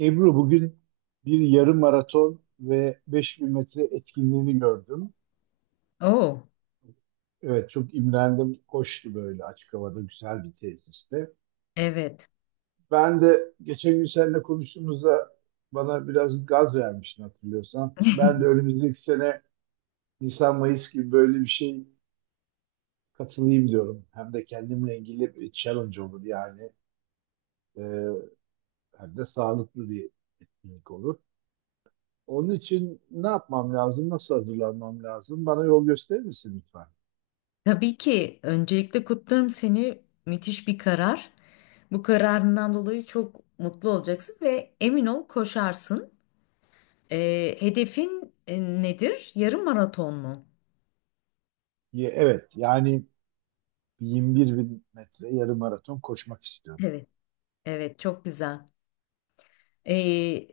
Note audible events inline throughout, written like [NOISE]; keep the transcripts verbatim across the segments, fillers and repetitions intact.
Ebru bugün bir yarım maraton ve beş bin metre etkinliğini gördüm. Oo, Evet, çok imrendim. Koştu böyle açık havada güzel bir tesiste. evet. Ben de geçen gün seninle konuştuğumuzda bana biraz gaz vermiştin, hatırlıyorsan. Ben de [LAUGHS] önümüzdeki sene Nisan-Mayıs gibi böyle bir şey katılayım diyorum. Hem de kendimle ilgili bir challenge olur yani. Ee, hem de sağlıklı bir etkinlik olur. Onun için ne yapmam lazım? Nasıl hazırlanmam lazım? Bana yol gösterir misin lütfen? Tabii ki öncelikle kutlarım seni. Müthiş bir karar. Bu kararından dolayı çok mutlu olacaksın ve emin ol koşarsın. Ee, hedefin e, nedir? Yarım maraton mu? Ye- Evet, yani yirmi bir bin metre yarım maraton koşmak istiyorum. Evet. Evet, çok güzel. Ee,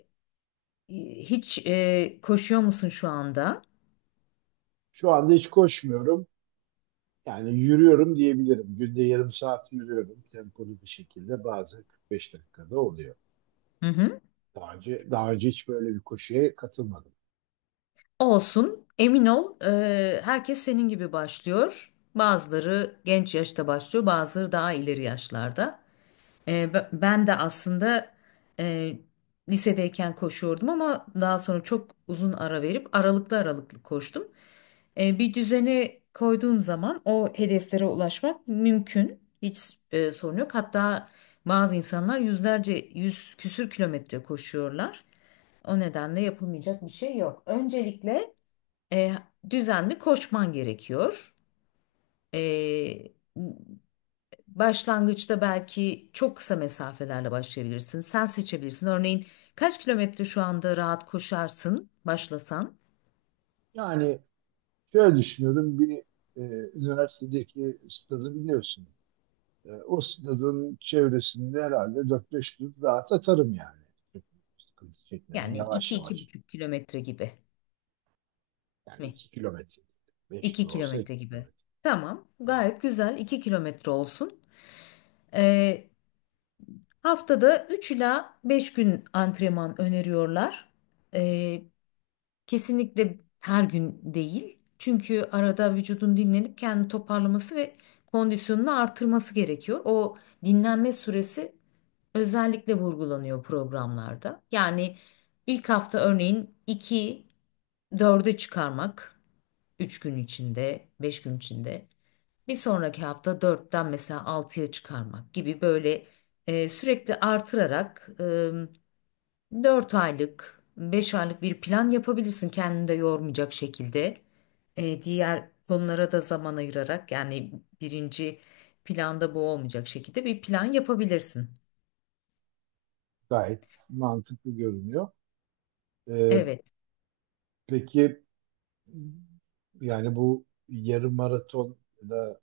Hiç e, koşuyor musun şu anda? Şu anda hiç koşmuyorum. Yani yürüyorum diyebilirim. Günde yarım saat yürüyorum. Tempolu bir şekilde bazen kırk beş dakikada oluyor. Hı hı. Daha önce, daha önce hiç böyle bir koşuya katılmadım. Olsun. Emin ol, e, herkes senin gibi başlıyor. Bazıları genç yaşta başlıyor, bazıları daha ileri yaşlarda. E, b- ben de aslında e, lisedeyken koşuyordum ama daha sonra çok uzun ara verip aralıklı aralıklı koştum. E, bir düzeni koyduğun zaman o hedeflere ulaşmak mümkün. Hiç e, sorun yok. Hatta bazı insanlar yüzlerce, yüz küsür kilometre koşuyorlar. O nedenle yapılmayacak bir şey yok. Öncelikle e, düzenli koşman gerekiyor. E, Başlangıçta belki çok kısa mesafelerle başlayabilirsin. Sen seçebilirsin. Örneğin kaç kilometre şu anda rahat koşarsın başlasan? Yani şöyle düşünüyorum. Bir e, üniversitedeki stadı biliyorsun. E, o sınırın çevresinde herhalde dört beş gün rahat atarım yani. Çok sıkıntı çekmeden, Yani yavaş iki iki yavaş. buçuk kilometre gibi Yani mi? iki kilometre. beş iki kilo olsa iki kilometre gibi. kilometre. Tamam, Evet, gayet güzel. İki kilometre olsun. Ee, Haftada üç ila beş gün antrenman öneriyorlar. Ee, Kesinlikle her gün değil. Çünkü arada vücudun dinlenip kendini toparlaması ve kondisyonunu artırması gerekiyor. O dinlenme süresi özellikle vurgulanıyor programlarda. Yani ilk hafta örneğin iki dörde çıkarmak üç gün içinde, beş gün içinde. Bir sonraki hafta dörtten mesela altıya çıkarmak gibi böyle e, sürekli artırarak dört aylık, beş aylık bir plan yapabilirsin kendini de yormayacak şekilde. Ee, diğer konulara da zaman ayırarak yani birinci planda bu olmayacak şekilde bir plan yapabilirsin. gayet mantıklı görünüyor. E, Evet. peki yani bu yarım maraton da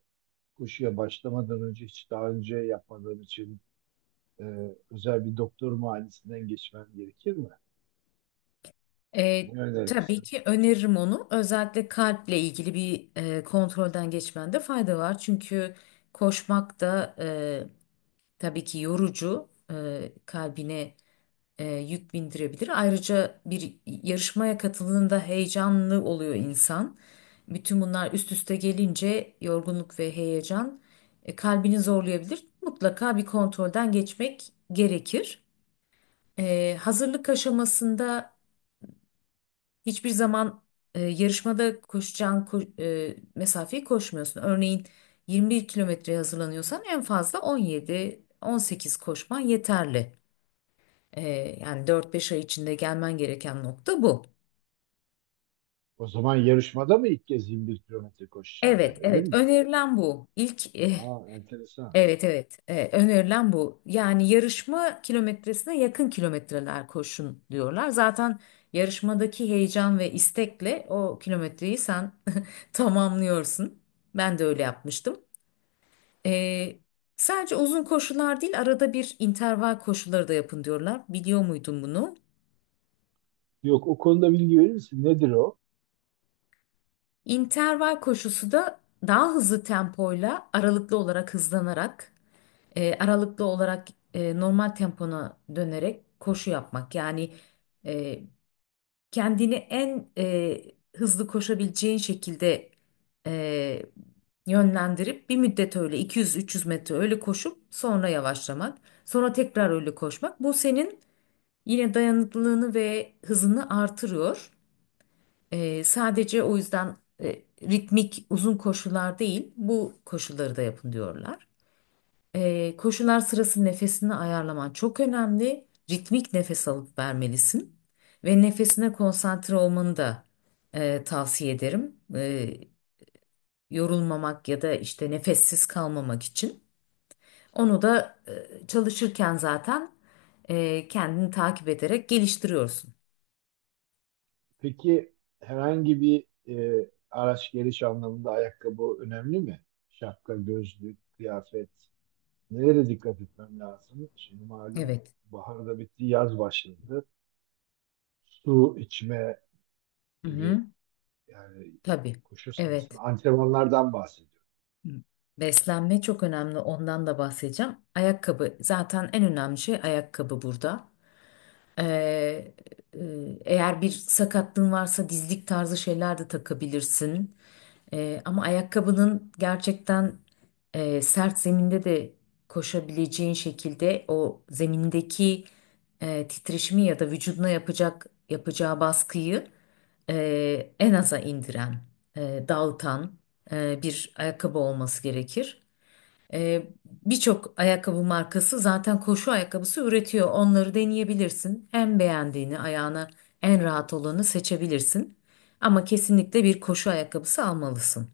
koşuya başlamadan önce hiç daha önce yapmadığım için e, özel bir doktor muayenesinden geçmem gerekir mi? Ee, Ne tabii önerirsin? ki öneririm onu. Özellikle kalple ilgili bir e, kontrolden geçmende fayda var. Çünkü koşmak da e, tabii ki yorucu. E, kalbine e, yük bindirebilir. Ayrıca bir yarışmaya katıldığında heyecanlı oluyor insan. Bütün bunlar üst üste gelince yorgunluk ve heyecan e, kalbini zorlayabilir. Mutlaka bir kontrolden geçmek gerekir. E, hazırlık aşamasında hiçbir zaman e, yarışmada koşacağın ko- e, mesafeyi koşmuyorsun. Örneğin yirmi bir kilometreye hazırlanıyorsan en fazla on yedi on sekiz koşman yeterli. Ee, yani dört beş ay içinde gelmen gereken nokta bu. O zaman yarışmada mı ilk kez yirmi bir kilometre koşacağım, Evet, yani öyle evet. mi? Önerilen bu. İlk eh, Aa, enteresan. Evet, evet. Eh, önerilen bu. Yani yarışma kilometresine yakın kilometreler koşun diyorlar. Zaten yarışmadaki heyecan ve istekle o kilometreyi sen [LAUGHS] tamamlıyorsun. Ben de öyle yapmıştım. Ee, Sadece uzun koşular değil, arada bir interval koşuları da yapın diyorlar. Biliyor muydun bunu? Yok, o konuda bilgi verir misin? Nedir o? İnterval koşusu da daha hızlı tempoyla aralıklı olarak hızlanarak, e, aralıklı olarak e, normal tempona dönerek koşu yapmak. Yani e, kendini en e, hızlı koşabileceğin şekilde e, yönlendirip bir müddet öyle iki yüz üç yüz metre öyle koşup sonra yavaşlamak, sonra tekrar öyle koşmak. Bu senin yine dayanıklılığını ve hızını artırıyor. Ee, sadece o yüzden e, ritmik uzun koşular değil, bu koşuları da yapın diyorlar. Ee, koşular sırası nefesini ayarlaman çok önemli. Ritmik nefes alıp vermelisin ve nefesine konsantre olmanı da e, tavsiye ederim. Ee, yorulmamak ya da işte nefessiz kalmamak için. Onu da e, çalışırken zaten e, kendini takip ederek geliştiriyorsun. Peki herhangi bir e, araç geliş anlamında ayakkabı önemli mi? Şapka, gözlük, kıyafet. Nelere dikkat etmem lazım? Şimdi malum, Evet. bahar da bitti, yaz başladı. Su içme Hı gibi, hı. yani Tabii. koşu sırasında Evet. antrenmanlardan bahsediyorum. Hı. Beslenme çok önemli. Ondan da bahsedeceğim. Ayakkabı zaten en önemli şey ayakkabı burada. Ee, e, Eğer bir sakatlığın varsa dizlik tarzı şeyler de takabilirsin. Ee, ama ayakkabının gerçekten e, sert zeminde de koşabileceğin şekilde o zemindeki e, titreşimi ya da vücuduna yapacak yapacağı baskıyı e, en aza indiren, e, dağıtan e, bir ayakkabı olması gerekir. Ee, birçok ayakkabı markası zaten koşu ayakkabısı üretiyor. Onları deneyebilirsin. En beğendiğini, ayağına en rahat olanı seçebilirsin. Ama kesinlikle bir koşu ayakkabısı almalısın.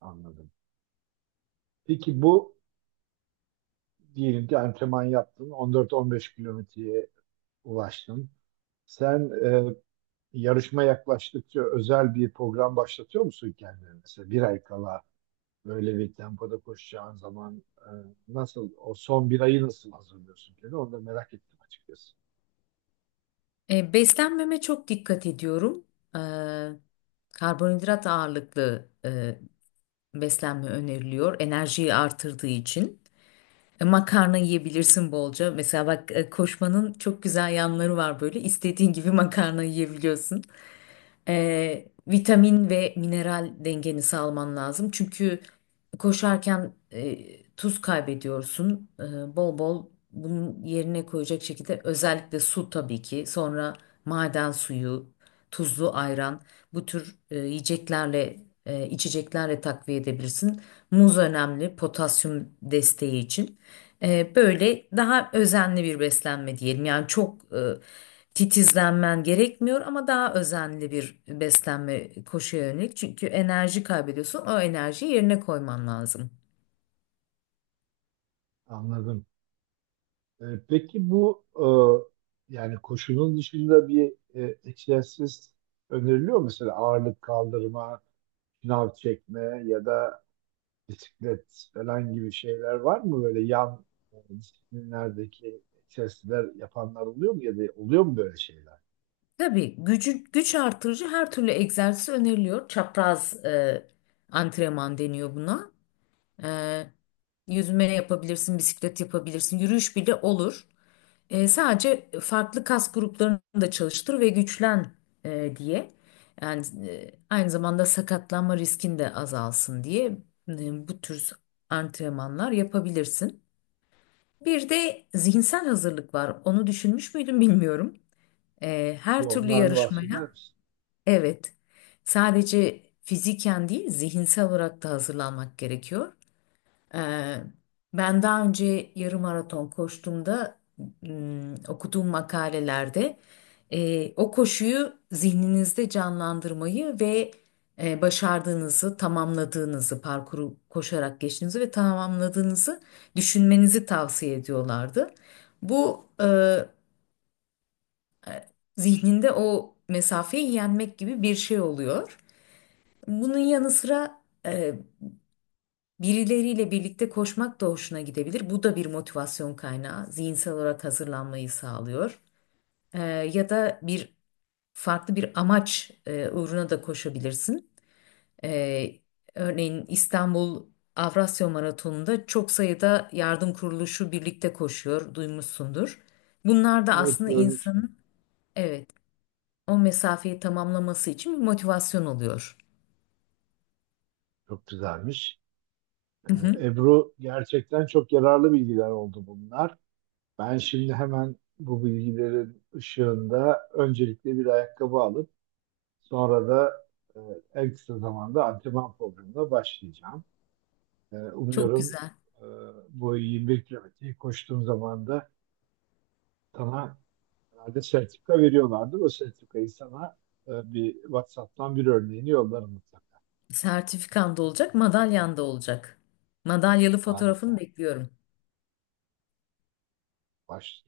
Anladım. Peki bu, diyelim ki antrenman yaptın. on dört on beş kilometreye ulaştın. Sen e, yarışma yaklaştıkça özel bir program başlatıyor musun kendine? Mesela bir ay kala böyle bir tempoda koşacağın zaman e, nasıl, o son bir ayı nasıl hazırlıyorsun kendine? Onu da merak ettim açıkçası. Ee, beslenmeme çok dikkat ediyorum. Ee, Karbonhidrat ağırlıklı e, beslenme öneriliyor. Enerjiyi artırdığı için. E, Makarna yiyebilirsin bolca. Mesela bak, e, koşmanın çok güzel yanları var böyle. İstediğin gibi [LAUGHS] makarna yiyebiliyorsun. Ee, vitamin ve mineral dengeni sağlaman lazım. Çünkü koşarken e, tuz kaybediyorsun. Ee, bol bol bunun yerine koyacak şekilde özellikle su tabii ki. Sonra maden suyu, tuzlu ayran bu tür e, yiyeceklerle e, içeceklerle takviye edebilirsin. Muz önemli potasyum desteği için. Ee, böyle daha özenli bir beslenme diyelim. Yani çok titizlenmen gerekmiyor ama daha özenli bir beslenme koşuya yönelik. Çünkü enerji kaybediyorsun. O enerjiyi yerine koyman lazım. Anladım. E, peki bu e, yani koşunun dışında bir e, egzersiz öneriliyor mu? Mesela ağırlık kaldırma, şınav çekme ya da bisiklet falan gibi şeyler var mı? Böyle yan e, disiplinlerdeki testler yapanlar oluyor mu ya da oluyor mu böyle şeyler? Tabii gücü, güç artırıcı her türlü egzersiz öneriliyor. Çapraz e, antrenman deniyor buna. E, Yüzme yapabilirsin, bisiklet yapabilirsin, yürüyüş bile olur. E, sadece farklı kas gruplarını da çalıştır ve güçlen e, diye. Yani e, aynı zamanda sakatlanma riskin de azalsın diye e, bu tür antrenmanlar yapabilirsin. Bir de zihinsel hazırlık var. Onu düşünmüş müydün bilmiyorum. E, Bir Her türlü ondan bahseder yarışmaya misin? evet, sadece fiziken değil zihinsel olarak da hazırlanmak gerekiyor. Ee, Ben daha önce yarım maraton koştuğumda ım, okuduğum makalelerde e, o koşuyu zihninizde canlandırmayı ve e, başardığınızı, tamamladığınızı, parkuru koşarak geçtiğinizi ve tamamladığınızı düşünmenizi tavsiye ediyorlardı. Bu e, zihninde o mesafeyi yenmek gibi bir şey oluyor. Bunun yanı sıra birileriyle birlikte koşmak da hoşuna gidebilir. Bu da bir motivasyon kaynağı. Zihinsel olarak hazırlanmayı sağlıyor. Ee, Ya da bir farklı bir amaç e, uğruna da koşabilirsin. Ee, Örneğin İstanbul Avrasya Maratonu'nda çok sayıda yardım kuruluşu birlikte koşuyor, duymuşsundur. Bunlar da Evet, aslında görmüştüm. insanın evet, o mesafeyi tamamlaması için bir motivasyon oluyor. Çok güzelmiş. E, Hı hı, Ebru gerçekten çok yararlı bilgiler oldu bunlar. Ben şimdi hemen bu bilgilerin ışığında öncelikle bir ayakkabı alıp sonra da e, en kısa zamanda antrenman programına başlayacağım. E, çok Umuyorum güzel. e, bu yirmi bir kilometreyi koştuğum zaman da sana herhalde sertifika veriyorlardı. O sertifikayı sana e, bir WhatsApp'tan bir örneğini yollarım mutlaka. Sertifikan da olacak, madalyan da olacak. Madalyalı fotoğrafını Harika. bekliyorum. Baş,